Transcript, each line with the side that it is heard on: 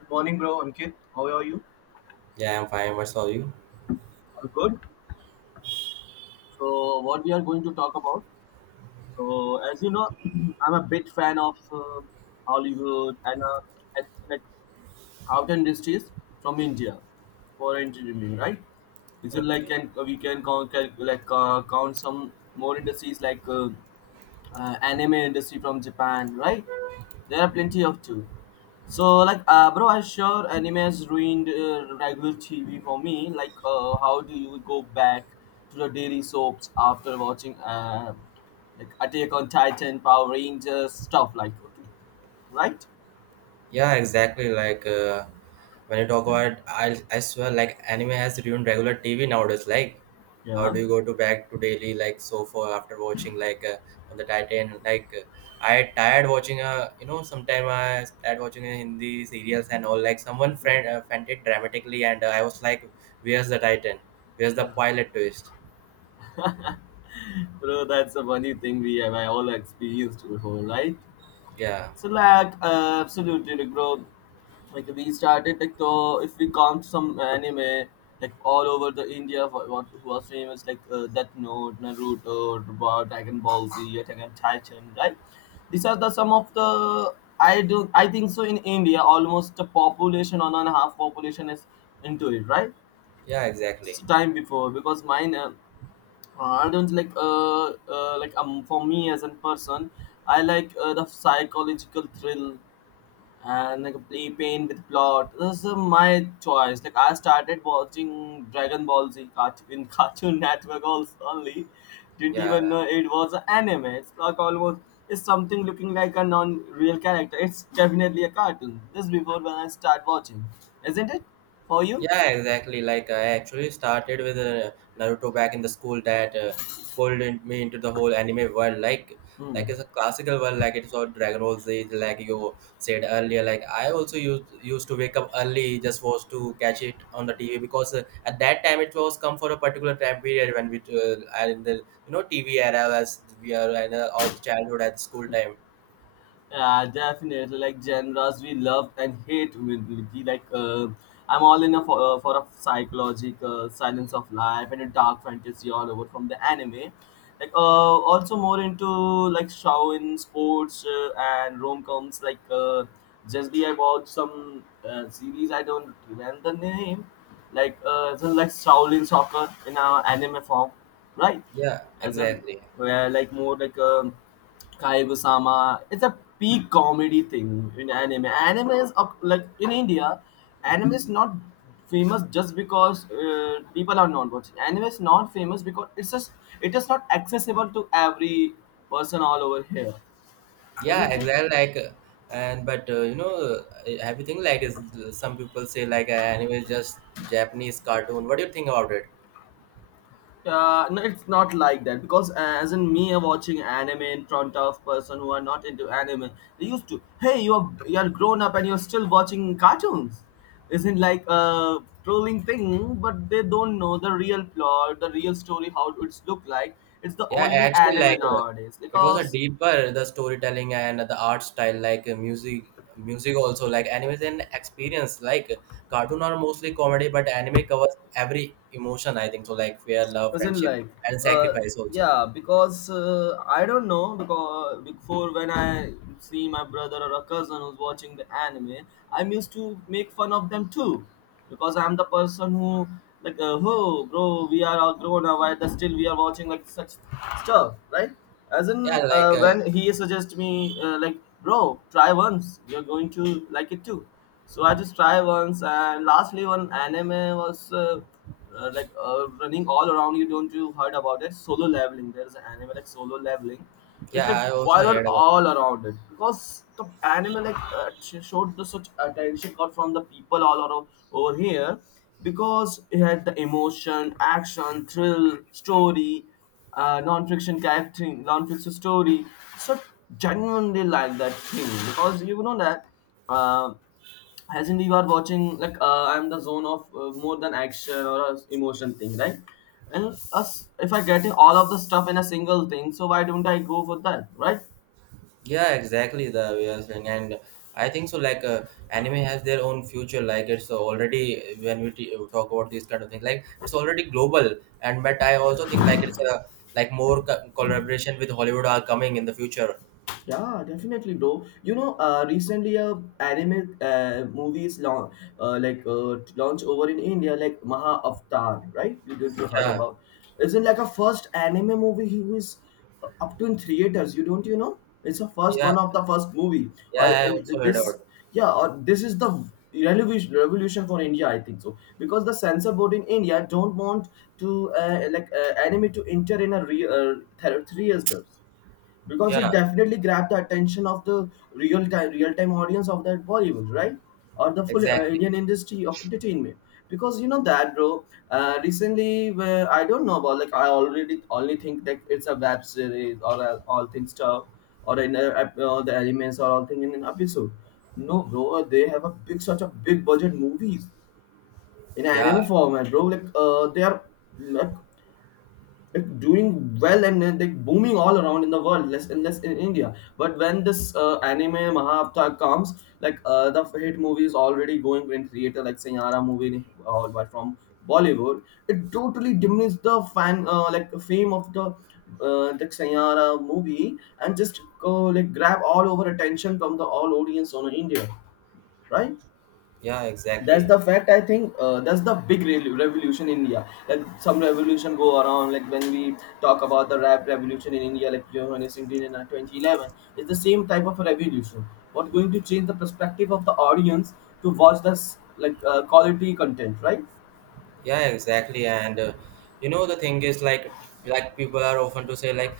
left: Good morning, bro. Ankit, how are you?
right: Yeah, I'm fine. What's all you?
left: I'm good. So, what we are going to talk about? So, as you know, I'm a big fan of Hollywood and at, like out industries from India for entertainment, right? Is it like
right: Okay.
left: can we can count can, like count some more industries like anime industry from Japan, right? There are plenty of too. So like, bro, I'm sure anime has ruined regular TV for me. Like, how do you go back to the daily soaps after watching like Attack on Titan, Power Rangers stuff? Like, okay, right?
right: Yeah, exactly. Like when you talk about, I swear, like anime has ruined regular TV nowadays. Like, how
left: Yeah,
right: do you go to back to daily like so far after watching like on the Titan? Like, I tired watching sometime I tired watching Hindi serials and all. Like someone friend fainted dramatically, and I was like, where's the Titan? Where's the
left: yeah,
right: pilot twist?
left: bro, that's a funny thing we have I all experienced before, right?
right: Yeah.
left: So like absolutely like bro, like we started like though if we count some anime like all over the India who are famous like Death Note, Naruto, Dragon Ball Z, Attack on Titan, right? These are the some of the I think so in India almost the population one and a half population is into it, right?
right: Yeah.
left: It's
right: Exactly.
left: time before because mine I don't like for me as a person I like the psychological thrill and like play pain with plot. This is my choice. Like I started watching Dragon Ball Z in Cartoon Network also only. Didn't even
right: Yeah.
left: know it was an anime. It's like almost it's something looking like a non-real character. It's definitely a cartoon. Just before when I start watching, isn't it? For you?
right: Yeah, exactly. Like I actually started with Naruto back in the school that pulled in, me into the whole anime world. Like,
left: Hmm.
right: like it's a classical world. Like it's all Dragon Ball Z. Like you said earlier. Like I also used to wake up early just was to catch it on the TV because at that time it was come for a particular time period when we are in the TV era as we are in our childhood at school time.
left: Yeah, definitely. Like genres we love and hate will be like I'm all in a for a psychological silence of life and a dark fantasy all over from the anime. Like also more into like shouin sports and rom coms. Like just be about some series I don't remember the name. Like so like Shaolin Soccer in our anime form, right?
right: Yeah,
left: As in
right: exactly.
left: where like more like Kaiguya-sama. It's a peak comedy thing in anime. Anime is up, like in India, anime is not famous just because people are not watching. Anime is not famous because it's just it is not accessible to every person all over here,
right: Yeah,
left: isn't it?
right: exactly. Like, and but everything like is, some people say like anime is just Japanese cartoon. What do you think about it?
left: No, it's not like that because as in me watching anime in front of person who are not into anime, they used to, hey, you are grown up and you're still watching cartoons. Isn't like a trolling thing, but they don't know the real plot, the real story, how it's look like. It's the
right: Yeah,
left: only
right: actually,
left: anime
right: like
left: nowadays
right: it was a
left: because
right: deeper the storytelling and the art style, like music also, like anime is an experience. Like cartoon are mostly comedy, but anime covers every emotion. I think so, like fear, love,
left: was in
right: friendship,
left: life
right: and
left: uh
right: sacrifice also.
left: yeah because I don't know because before when I see my brother or a cousin who's watching the anime I'm used to make fun of them too because I'm the person who like oh bro we are all grown up why the still we are watching like such stuff right as
right: Yeah,
left: in
right: like
left: when he suggests me like bro try once you're going to like it too. So I just try once and lastly one anime was running all around you don't you heard about it solo leveling there's an anime like solo leveling it's
right: yeah,
left: like
right: I also
left: viral
right: heard about it.
left: all around it because the anime like showed the such attention got from the people all around over here because it had the emotion action thrill story non-fiction character non-fiction story so genuinely like that thing because you know that um as in you are watching like I'm the zone of more than action or a emotion thing right and us if I getting all of the stuff in a single thing so why don't I go for that right?
right: Yeah, exactly the way you're saying, and I think so. Like, anime has their own future. Like, it's already, when we talk about these kind of things, like it's already global. And but I also think like it's a, like more collaboration with Hollywood are coming in the future.
left: Yeah, definitely, bro. You know, recently a anime movies launch launch over in India, like Maha Avatar, right? You don't you heard
right: Yeah,
left: about? Isn't like a first anime movie who is up to in theaters. You don't you know? It's the first
right: yeah,
left: one of the first movie, or
right: yeah. I
left: and
right: also heard
left: this
right: about it.
left: yeah, or this is the revolution for India, I think so, because the censor board in India don't want to anime to enter in a theaters because
right: Yeah,
left: it definitely grabbed the attention of the real time audience of that Bollywood, right? Or the full
right: exactly.
left: Indian industry of entertainment. Because you know that, bro. Recently, where I don't know about like I already only think that it's a web series or a, all things stuff or in a, the elements or all thing in an episode. No, bro, they have a big such a big budget movies in
right: Yeah,
left: anime format, bro. Like they are like it doing well and like booming all around in the world less and less in India but when this anime mahabharata comes like the hit movie is already going in theater like sayara movie all by from Bollywood it totally diminishes the fan like fame of the sayara movie and just go like grab all over attention from the all audience on India, right?
right: yeah,
left: That's
right: exactly.
left: the fact I think that's the big revolution in India like some revolution go around like when we talk about the rap revolution in India like johannes Singh in 2011. It's the same type of a revolution what going to change the perspective of the audience to watch this like quality content, right?
right: Yeah, exactly. And you know the thing is like people are often to say, like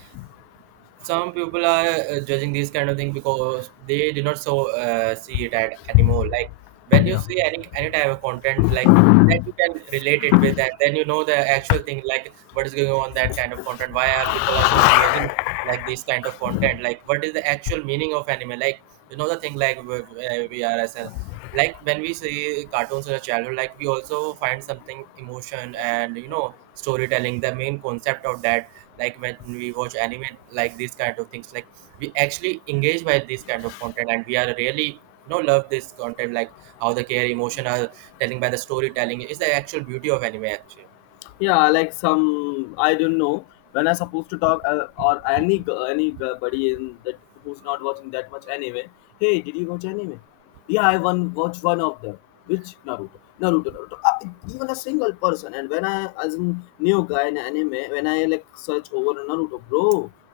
right: some people are judging these kind of thing because they do not so see it at anymore, like when you
left: Yeah.
right: see any type of content, like that you can relate it with that. Then you know the actual thing, like what is going on, that kind of content, why are people are so engaging like this kind of content, like what is the actual meaning of anime, like you know the thing, like we are as a, like when we see cartoons in a childhood, like we also find something emotion and storytelling, the main concept of that. Like when we watch anime, like these kind of things, like we actually engage by this kind of content, and we are really love this content, like how the care emotion are telling by the storytelling is the actual beauty of anime actually.
left: Yeah like some I don't know when I supposed to talk or any anybody in that who's not watching that much anime hey did you watch anime yeah I one watch one of them which naruto even a single person and when I as a new guy in anime when I like search over naruto bro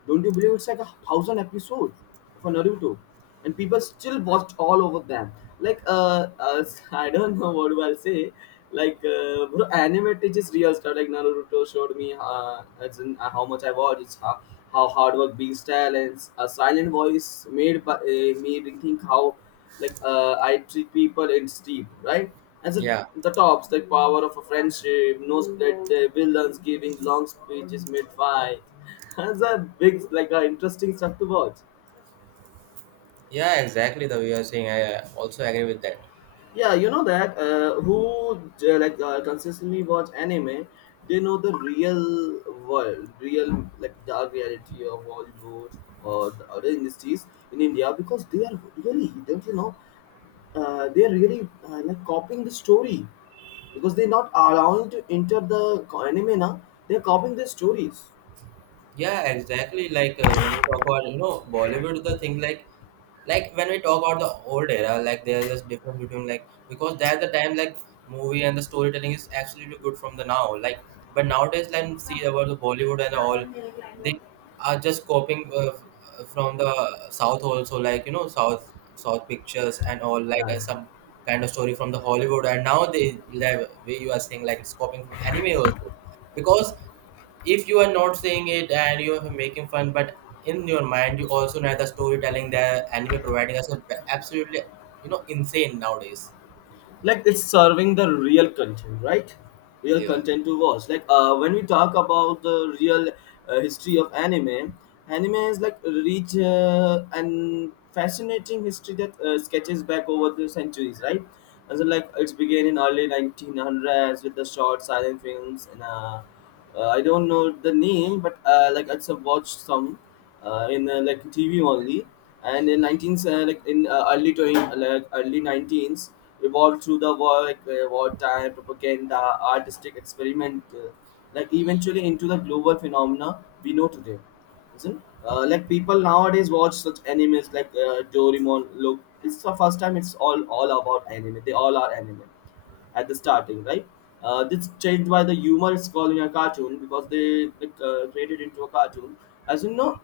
left: don't you believe it's like a thousand episodes for Naruto, and people still watched all over them. Like I don't know what do I say. Like bro, anime teaches real stuff. Like Naruto showed me as in, how much I watched. It's how hard work beats talents. A silent voice made by, me rethink how like I treat people. It's deep, right? As a
right: Yeah,
left: the tops, like power of a friendship, no split the villains giving long speeches mid fight. That's a big, like, interesting stuff to watch.
right: yeah, exactly the way you're saying. I also agree with that.
left: Yeah, you know that who consistently watch anime, they know the real world, real like dark reality of Hollywood or the other industries in India because they are really don't you know they are really like copying the story because they're not allowing to enter the anime now. They're copying the stories.
right: Yeah, exactly. Like when we talk about Bollywood, the thing, like when we talk about the old era, like there's this difference between, like because that's the time, like movie and the storytelling is absolutely good from the now. Like but nowadays, like see about the Bollywood and all, they are just copying from the South also. Like South pictures and all, like
left: Yeah,
right: some kind of story from the Hollywood, and now they, like, way you are saying like it's copying from anime also, because if you are not saying it and you are making fun, but in your mind you also know the storytelling that anime providing us is absolutely insane nowadays.
left: like it's serving the real content right real
right: Yeah.
left: content to watch like when we talk about the real history of anime anime is like rich and fascinating history that sketches back over the centuries right and so like it's began in early 1900s with the short silent films and I don't know the name, but like I just have watched some in like TV only. And in 19s, like in early 20, like early 19s, evolved through the war, like wartime propaganda, artistic experiment, like eventually into the global phenomena we know today. Isn't like people nowadays watch such animes like Doraemon. Look, it's the first time it's all about anime. They all are anime at the starting, right? This changed by the humor is called in a cartoon because they like, created into a cartoon. As you know,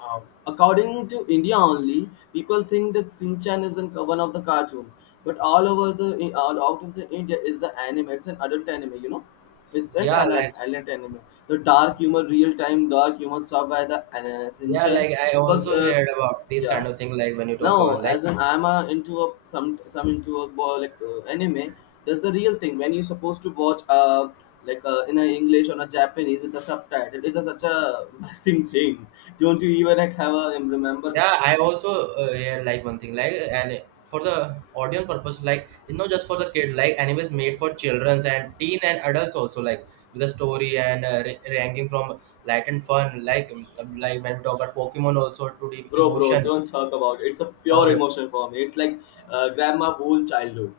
left: uh, according to India only, people think that Sinchan is in one of the cartoon, but all over the all out of the India is the anime. It's an adult anime, you know. It's an
right: Yeah,
left: an
right: like
left: adult anime. The dark humor, real time dark humor stuff by the
right: yeah,
left: Sinchan
right: like I
left: because
right: also heard about this kind
left: yeah
right: of thing. Like when you talk
left: now,
right: about, like
left: as an I'm a, into a some into a anime. That's the real thing. When you're supposed to watch like in a English or a Japanese with the subtitle, it's a, such a messing thing. Don't you even like, have a remember,
right: yeah, I also yeah, like one thing, like, and for the audience purpose, like it's not just for the kid, like anime is made for childrens and teen and adults also, like with a story and ranking from light and fun, like when we talk about Pokemon also, to deep
left: bro, bro?
right: emotion
left: Don't talk about it. It's a pure
right: or
left: emotion for me. It's like grandma whole childhood.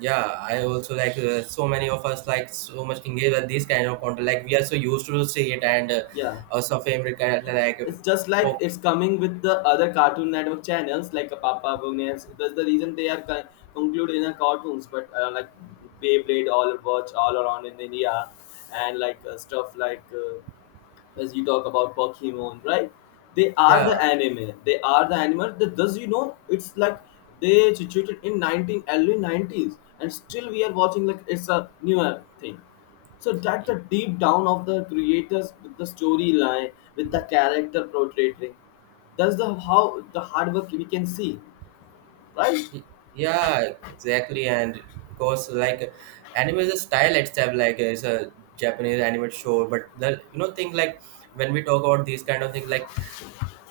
right: yeah. I also like so many of us, like so much engaged with these kind of content, like we are so used to see it, and
left: Yeah.
right: also favorite kind of, like
left: It's just like
right: po-
left: it's coming with the other Cartoon Network channels like a Papa Bonus. That's the reason they are concluded in a cartoons, but like Beyblade all watch all around in India, and like stuff like. As you talk about Pokemon, right? They are the
right: yeah.
left: anime. They are the animal. That does it's like they situated in 19 early 90s, and still we are watching like it's a newer thing. So that the deep down of the creators with the storyline, with the character portraying, that's the how the hard work we can see, right?
right: Yeah, exactly. And because like anime is a style itself, like it's a Japanese animated show. But the thing, like when we talk about these kind of things, like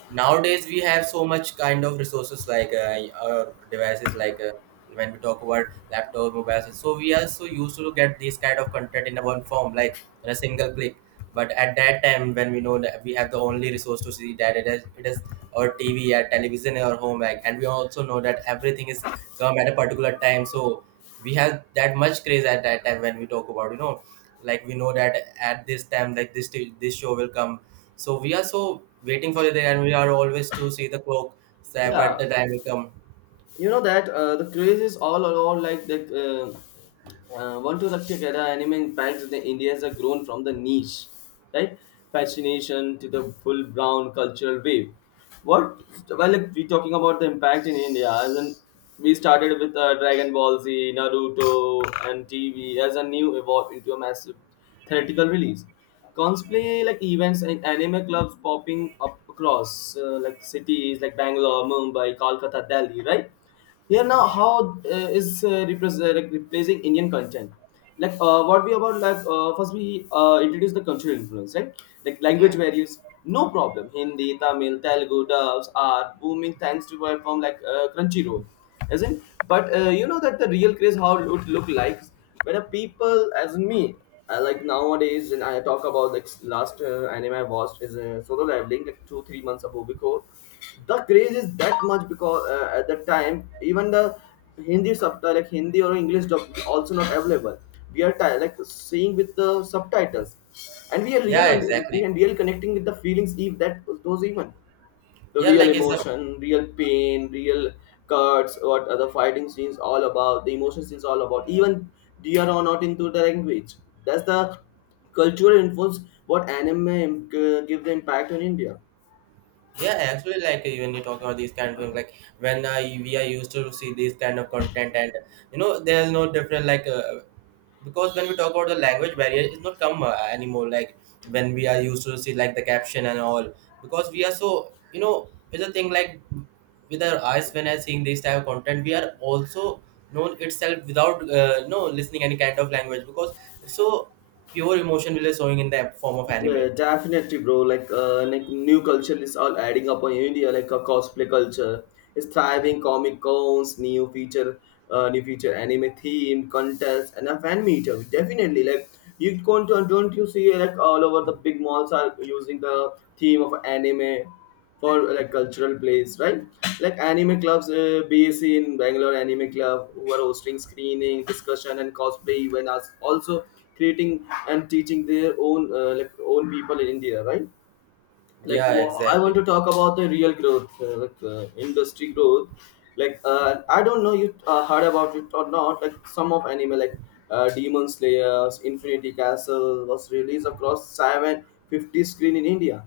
right: nowadays we have so much kind of resources, like our devices, like when we talk about laptop mobiles, so we are so used to get this kind of content in a one form, like in a single click. But at that time, when we know that we have the only resource to see that, it is our TV, our television, in our home, like, and we also know that everything is come at a particular time, so we have that much craze at that time when we talk about, like we know that at this time, like this show will come, so we are so waiting for it and we are always to see the clock, so but
left: Yeah.
right: the time will come.
left: You know that the craze is all around like the one to the Kerala anime impacts in India has grown from the niche, right? Fascination to the full brown cultural wave. What well, if we talking about the impact in India, as in we started with Dragon Ball Z, Naruto, and TV as a new evolve into a massive theatrical release. Cosplay like events and anime clubs popping up across like cities like Bangalore, Mumbai, Kolkata, Delhi, right? Here now, how is like replacing Indian content? Like what we about like first we introduce the cultural influence, right? Like
right: Yeah.
left: language barriers, no problem. Hindi, Tamil, Telugu dubs are booming thanks to platform like Crunchyroll as in but that the real craze how it would look like when a people as me like nowadays and I talk about the last anime I watched is solo leveling like 2 3 months ago because the craze is that much because at that time even the hindi subtitle like hindi or english dub also not available we are like seeing with the subtitles and we are real
right: Yeah,
left: we
right: exactly.
left: are real connecting with the feelings if that those even the
right: Yeah,
left: real
right: like it's a
left: emotion, real pain, real cuts, what are the fighting scenes all about, the emotion scenes all about. Even they are not into the language. That's the cultural influence what anime give the impact on India.
right: yeah, actually, like when you talk about these kind of things, like when we are used to see these kind of content, and there's no different, like because when we talk about the language barrier, it's not come anymore, like when we are used to see like the caption and all, because we are so it's a thing, like with our eyes when I seeing this type of content, we are also known itself without no listening any kind of language, because it's so pure emotion will be showing in the form of anime.
left: Yeah, definitely, bro. Like new culture is all adding up on India. Like a cosplay culture is thriving. Comic cons, new feature anime themed contests, and a fan meet. Definitely, like you can don't you see like all over the big malls are using the theme of anime for like cultural plays, right? Like anime clubs, bac in bangalore anime club who are hosting screening discussion and cosplay events also, creating and teaching their own like own people in india, right? Like
right: Yeah,
left: I want
right: exactly.
left: to talk about the real growth, industry growth. Like I don't know you heard about it or not, like some of anime like demon slayers infinity castle was released across 750 screen in india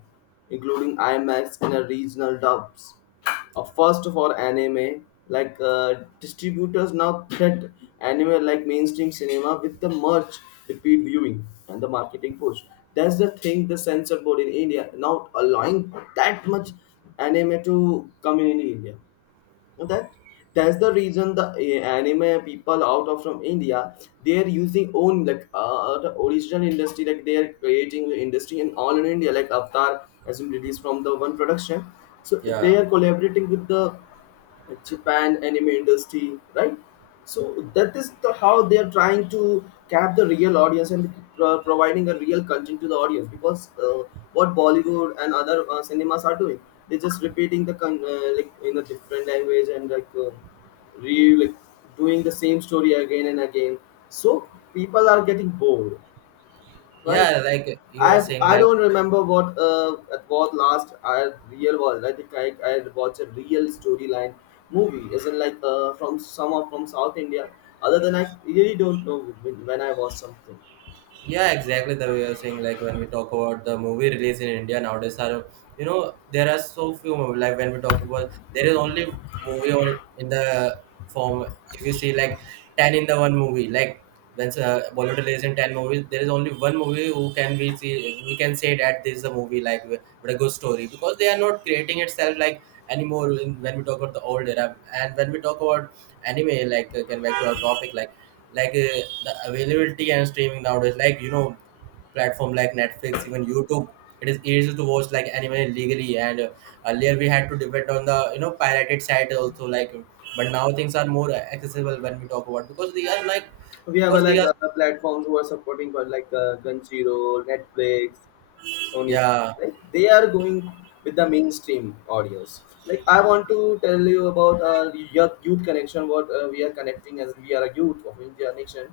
left: including imax and a regional dubs, a first for anime, like distributors now threat anime like mainstream cinema with the merch, repeat viewing, and the marketing push. That's the thing. The censor board in India not allowing that much anime to come in India, that that's the reason anime people out of from India, they are using own like the original industry, like they are creating the industry in all in India, like Avatar has been released from the one production. So they
right: Yeah,
left: are collaborating with the Japan anime industry, right? So that is the how they are trying to cap the real audience and providing a real content to the audience because what Bollywood and other cinemas are doing, they're just repeating like in a different language and like doing the same story again and again. So people are getting bored, right?
right: yeah, like you are saying,
left: I
right: like
left: don't remember what it was last I real was, I think I watched a real storyline movie, isn't like from some of from South India. Other than I really don't know when I watched something.
right: yeah, exactly the way you're saying, like when we talk about the movie release in India nowadays, are, there are so few movies, like when we talk about, there is only movie on in the form, if you see like 10 in the one movie, like when bollywood release in 10 movies, there is only one movie who can we see. We can say that this is a movie, like with a good story, because they are not creating itself like anymore in, when we talk about the old era. And when we talk about anime, like can back to our topic, like like uh, the availability and streaming nowadays, like platform like Netflix, even YouTube. It is easy to watch like anime legally, and earlier we had to depend on the pirated site also, like. But now things are more accessible, when we talk about, because they are like,
left: We have
right: because they
left: like
right: are
left: other platforms who are supporting for like Crunchyroll, Netflix, Sony.
right: yeah,
left: Like they are going with the mainstream audience. Like I want to tell you about our youth, youth connection. What we are connecting as we are a youth of India nation.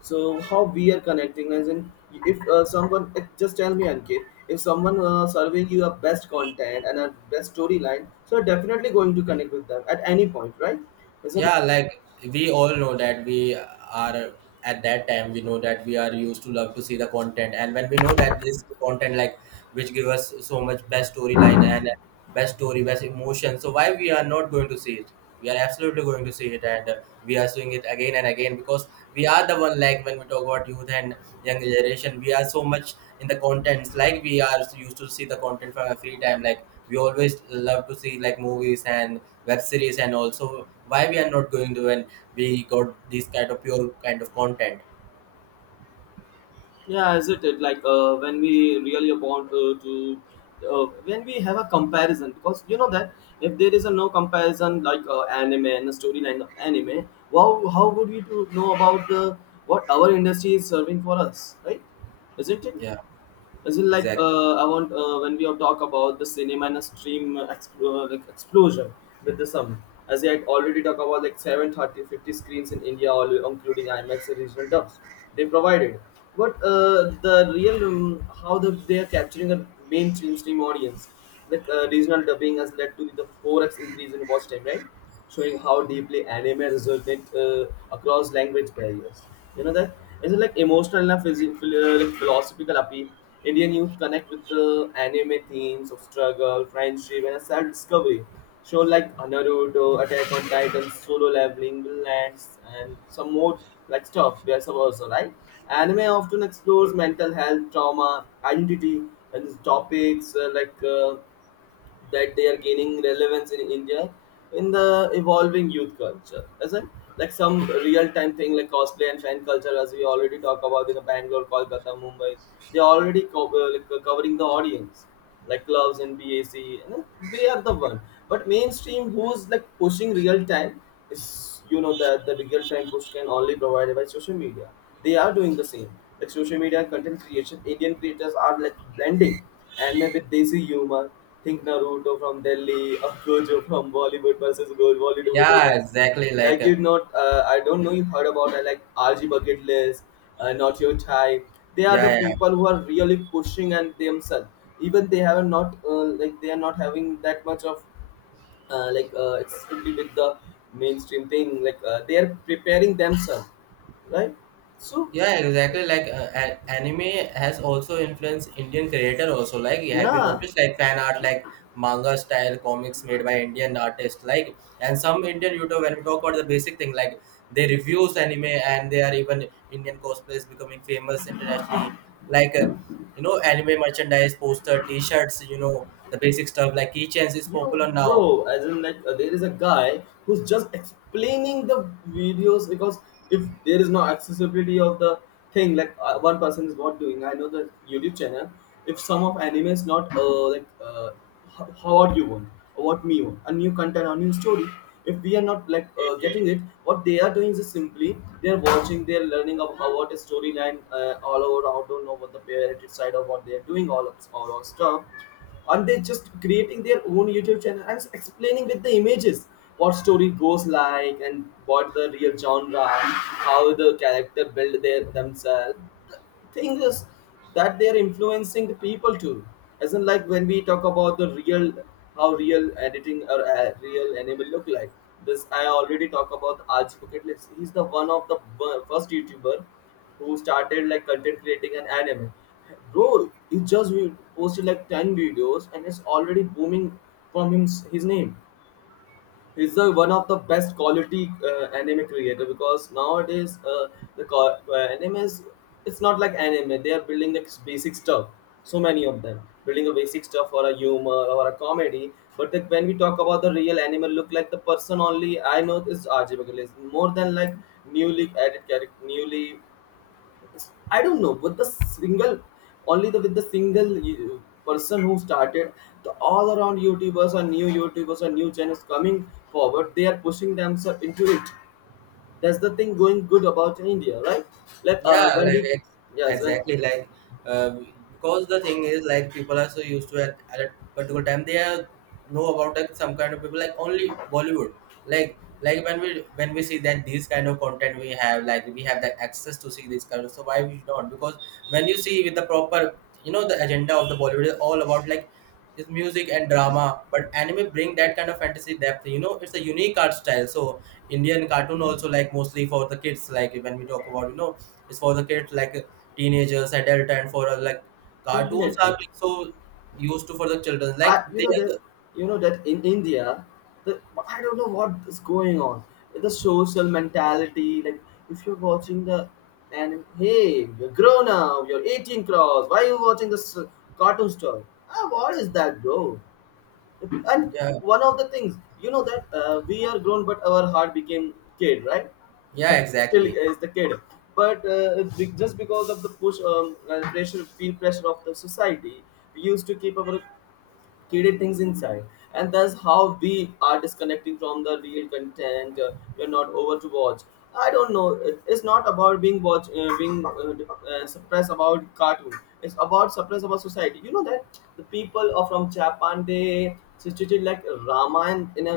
left: So how we are connecting as in, if someone just tell me Ankit, if someone serving you a best content and a best storyline, so you're definitely going to connect with them at any point, right? Isn't,
right: yeah. Like we all know that we are, at that time we know that we are used to love to see the content, and when we know that this content, like which give us so much best storyline and best story, best emotion, so why we are not going to see it? We are absolutely going to see it, and we are seeing it again and again, because we are the one, like when we talk about youth and young generation, we are so much in the contents, like we are used to see the content from our free time, like we always love to see like movies and web series, and also why we are not going to, when we got this kind of pure kind of content.
left: yeah, isn't it like when we really want to when we have a comparison, because you know that if there is a no comparison like anime and a storyline of anime, wow, how would we to know about the what our industry is serving for us, right? Isn't it?
right: Yeah,
left: As in like
right: exactly.
left: I want when we all talk about the cinema and a stream like explosion with the sum, as I had already talked about like seven, 30, 50 screens in india, all including imax and regional dubs they provided. But the real how the, they are capturing a mainstream stream audience. Like regional dubbing has led to the 4x increase in watch time, right? Showing how deeply anime resonates across language barriers. You know that, is it like emotional and like philosophical appeal. Indian youth connect with the anime themes of struggle, friendship, and self discovery. Show like Naruto, Attack on Titan, Solo Leveling, Lands, and some more like stuff. There's also right. Anime often explores mental health, trauma, identity, and topics that they are gaining relevance in India in the evolving youth culture, isn't, like some real time thing like cosplay and fan culture, as we already talk about in the Bangalore, Kolkata, Mumbai, they are already covering the audience, like clubs and BAC, you know, they are the one. But mainstream, who's like pushing real time, is, you know that the real time push can only provided by social media. They are doing the same. Like social media and content creation, Indian creators are like blending and maybe desi humor. Think Naruto from Delhi or Gojo from Bollywood versus Bollywood
right: Yeah,
left: villains.
right: exactly. Like
left: Like you not, I don't know you heard about like RG Bucket List, Not Your Type. They are the
right: yeah, yeah.
left: people who are really pushing and themselves. Even they have not like they are not having that much of it's with the mainstream thing. Like they are preparing themselves, right? So,
right: Yeah, exactly. Like anime has also influenced Indian creator also. Like, have you
left: yeah.
right: noticed like fan art, like manga style comics made by Indian artists, like, and some Indian YouTube. When we talk about the basic thing, like they reviews anime and they are even Indian cosplays becoming famous internationally. Like anime merchandise, poster, T-shirts. The basic stuff like keychains is
left: Yo,
right: popular now.
left: bro, as in like there is a guy who's just explaining the videos, because if there is no accessibility of the thing, like one person is not doing. I know the YouTube channel. If some of anime is not how what you want or what me want, a new content, a new story. If we are not like getting it, what they are doing is simply they are watching, they are learning of how what is storyline all over. I don't know what the parent side of what they are doing, all of stuff. And they just creating their own youtube channel and explaining with the images what story goes like and what the real genre and how the character build their themselves. The thing is that they are influencing the people too, isn't, like when we talk about the real, how real editing or real animal look like. This I already talk about Aaj Bucket List. He's the one of the first youtuber who started like content creating an anime. Bro, he just posted like 10 videos and it's already booming from him, his name. He's the one of the best quality anime creator, because nowadays anime is, it's not like anime. They are building like basic stuff. So many of them building a basic stuff or a humor or a comedy. But like when we talk about the real anime, look like, the person only I know is RJ Bagale. It's more than like newly added character, newly, I don't know, with the single, only the with the single person who started, the all around YouTubers or new channels coming forward, they are pushing themselves into it. That's the thing going good about India, right? Like
right: Yeah,
left: when
right: like
left: we, yes,
right: ex
left: when,
right: exactly like uh, because the thing is like people are so used to at a particular time they are know about like some kind of people like only Bollywood like like when we see that these kind of content we have like we have the access to see this kind of, so why we not? Because when you see with the proper, you know, the agenda of the Bollywood is all about like is music and drama, but anime bring that kind of fantasy depth, you know, it's a unique art style. So Indian cartoon also like mostly for the kids, like when we talk about, you know, it's for the kids like teenagers, adult, and for like cartoons are
left: definitely.
right: like, so used to for the children
left: I,
right: like
left: you
right: they.
left: know that, you know that in India, the, I don't know what is going on. The social mentality, like if you're watching the, and hey, you're grown up, you're 18 cross. Why are you watching this cartoon story? Ah, what is that, bro? And
right: Yeah.
left: one of the things, you know that we are grown, but our heart became kid, right?
right: Yeah,
left: Still
right: exactly.
left: is the kid, but just because of the push, pressure, peer pressure of the society, we used to keep our hidden things inside, and that's how we are disconnecting from the real content we're not over to watch. I don't know, it's not about being watch, being suppressed about cartoon. It's about suppressed about society. You know that the people are from Japan, they situated like Raman in a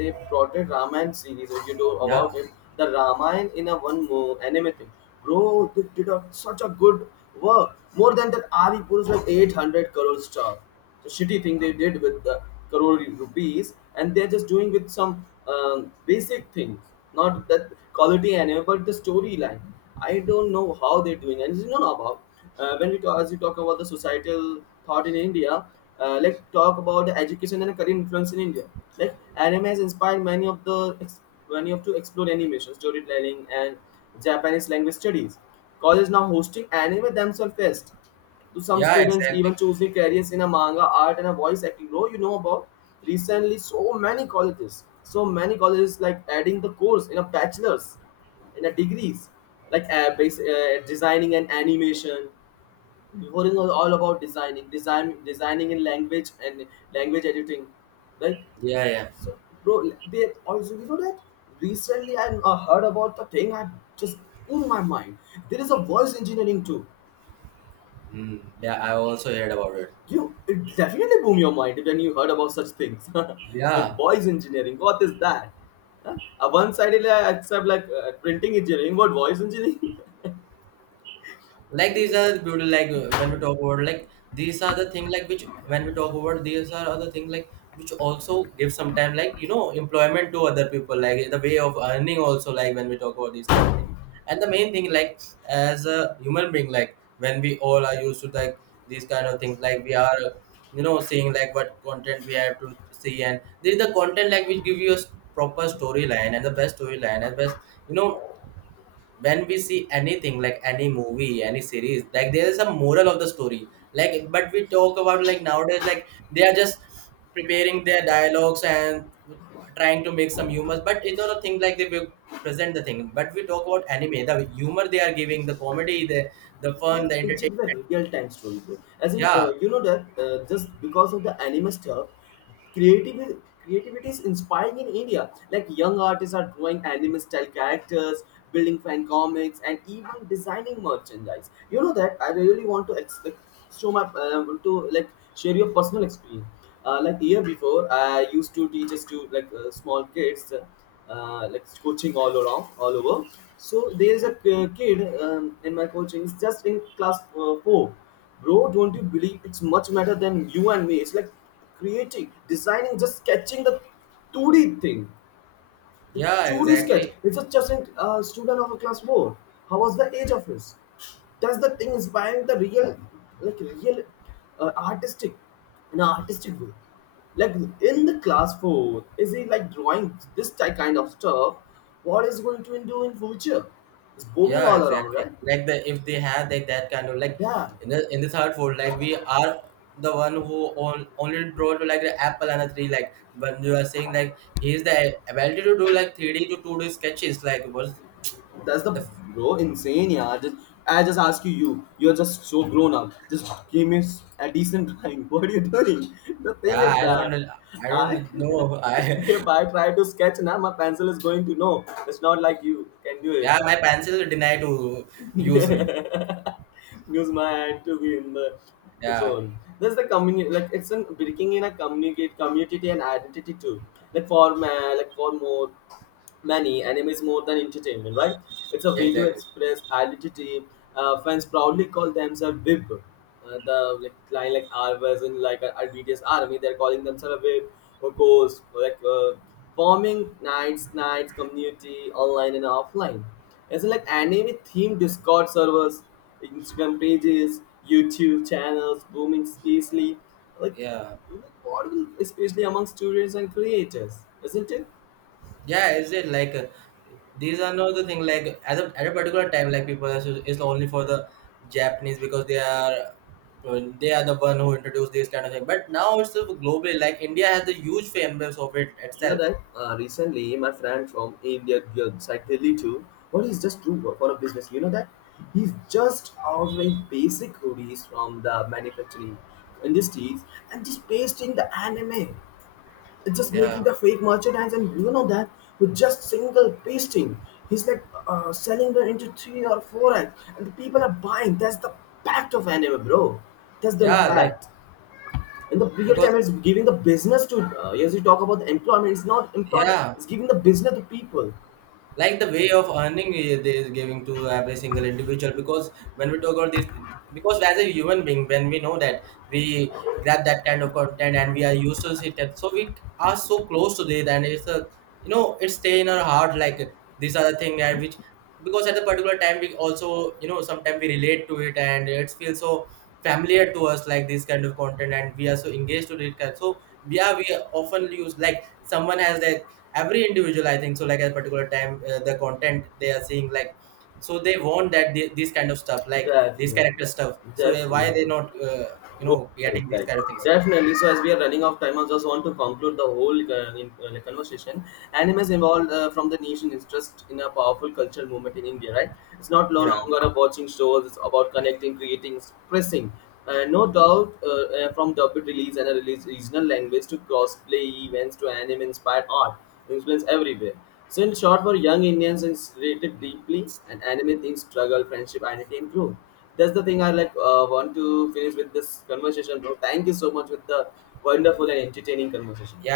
left: they portrayed Raman series, if you know
right: Yeah,
left: about it. The Raman in a one anime thing. Bro, they did such a good work. More than that, ari put is like 800 crore stuff. Shitty thing they did with the crore rupees, and they're just doing with some basic things. Not that quality anime, but the storyline. I don't know how they're doing. And you know about, when we talk, as you talk about the societal thought in India, like talk about the education and career influence in India. Like anime has inspired many of to explore animation, storytelling, and Japanese language studies. College now hosting anime themselves fest, to some
right: yeah,
left: students even
right: exactly.
left: choosing careers in a manga art and a voice acting role, you know about. Recently, so many colleges like adding the course in a bachelor's in a degrees, like base, designing and animation. Before it was all about designing, designing in language and language editing, like.
right: Yeah, yeah.
left: So bro, they also, you know that recently I heard about the thing. I just blew my mind. There is a voice engineering too.
right: Yeah, I also heard about it.
left: You, it definitely blew your mind when you heard about such things, like
right: Yeah,
left: boys engineering. What is that? Huh? One sidedly I accept like printing engineering, but boys engineering.
right: like these are the beauty, like when we talk about like these are the thing like which, when we talk about these are other thing like which also give some time, like you know, employment to other people, like the way of earning also, like when we talk about these kind of thing. And the main thing like as a human being, like when we all are used to like these kind of things, like we are, you know, seeing like what content we have to see, and this is the content like which give you a proper storyline and the best storyline and best, you know, when we see anything like any movie, any series, like there is a moral of the story. Like but we talk about like nowadays like they are just preparing their dialogues and trying to make some humor, but it's not a thing like they will present the thing. But we talk about anime, the humor they are giving, the comedy, the
left: They
right: fun, the
left: pictured
right: entertainment.
left: the real time story, bro. As in
right: Yeah.
left: you know that just because of the anime stuff, creativity creativity is inspiring in India. Like young artists are drawing anime style characters, building fan comics, and even designing merchandise. You know that I really want to show my to like share your personal experience, like year before I used to teach us to like small kids like coaching all around all over. So there is a kid in my coaching, it's just in class 4. Bro, don't you believe it's much better than you and me? It's like creating, designing, just sketching the 2D thing,
right: Yeah,
left: 2D sketch.
right: exactly.
left: It's a just student of a class 4. How was the age of his? That's the thing inspiring the real, like real, artistic, in an artistic way. Like in the class 4, is he like drawing this type kind of stuff? What is going to do in future? It's booming
right: Yeah,
left: all around,
right: exactly.
left: right?
right: Like the, if they have like that kind of like
left: Yeah.
right: in the third fold, like we are the one who on, only brought like the apple and a tree. Like when you are saying like he is the ability to do like three D to two D sketches. Like was
left: That's the,
right: the.
left: bro, insane, yeah. Just, I just ask you, you're just so grown up. Just give me a decent time. What are you doing? The thing
right: Yeah,
left: is
right: I don't
left: that
right: I
left: I,
right: don't know, I.
left: if I try to sketch now, my pencil is going to, no. It's not like you can do it.
right: Yeah, my pencil deny to use me.
left: Newsman had to be in the
right: Yeah,
left: zone. There's the community, like it's an breaking in a communicate community and identity too. Like for like for more many, anime is more than entertainment, right? It's a way to
right: exactly.
left: express identity. Fans proudly call themselves VIB. The like line like RVS and like our BTS army, they're calling themselves a WIB or ghost, or like forming nights community online and offline. It's like anime themed Discord servers, Instagram pages, YouTube channels booming, especially like
right: Yeah.
left: what will, especially among students and creators, isn't it?
right: Yeah, is it like these are not the thing like at at a particular time like people are, it's only for the Japanese because they are the one who introduced this kind of thing. But now it's globally, like India has a huge fan base of it
left: You know
right: itself.
left: that recently my friend from India, side Delhi too, what is just true for a business. You know that he's just ordering basic hoodies from the manufacturing industries and just pasting the anime. It's just making
right: Yeah.
left: the fake merchandise, and you know that with just single pasting he's like selling them into three or four x, and the people are buying. That's the impact of anime, bro. That's the
right: Yeah, like
left: impact. In the real time,
right: because
left: it's giving the business to, as you talk about the employment, it's not employment,
right: yeah,
left: it's giving the business to people.
right: like the way of earning, eh, they is giving to every single individual because when we talk about this, because as a human being when we know that we grab that kind of content and we are used to it, and so we are so close to it, and it's a, you know, it stay in our heart, like these are the thing. And which, because at a particular time we also, you know, sometimes we relate to it and it feels so familiar to us like this kind of content, and we are so engaged to it. So yeah, we often use like someone has that, every individual, I think so, like at a particular time the content they are seeing like, so they want that the, this kind of stuff like this
left: Definitely,
right: character stuff. So why
left: definitely.
right: are they not you know,
left: Good,
right: getting these
left: right.
right: kind of things?
left: Definitely. So as we are running out of time, I just want to conclude the whole like, conversation. Anime is evolved, from the nation interest in a powerful cultural movement in India, right? It's not no
right: Yeah,
left: longer about watching shows. It's about connecting, creating, expressing. No doubt, from dub release and a release regional language to cross events to anime-inspired art, influence everywhere. So in short, for young Indians, it's related deeply, and anime things struggle, friendship, identity, and growth. That's the thing I like, want to finish with this conversation. Bro, thank you so much with the wonderful and entertaining conversation.
right: yeah.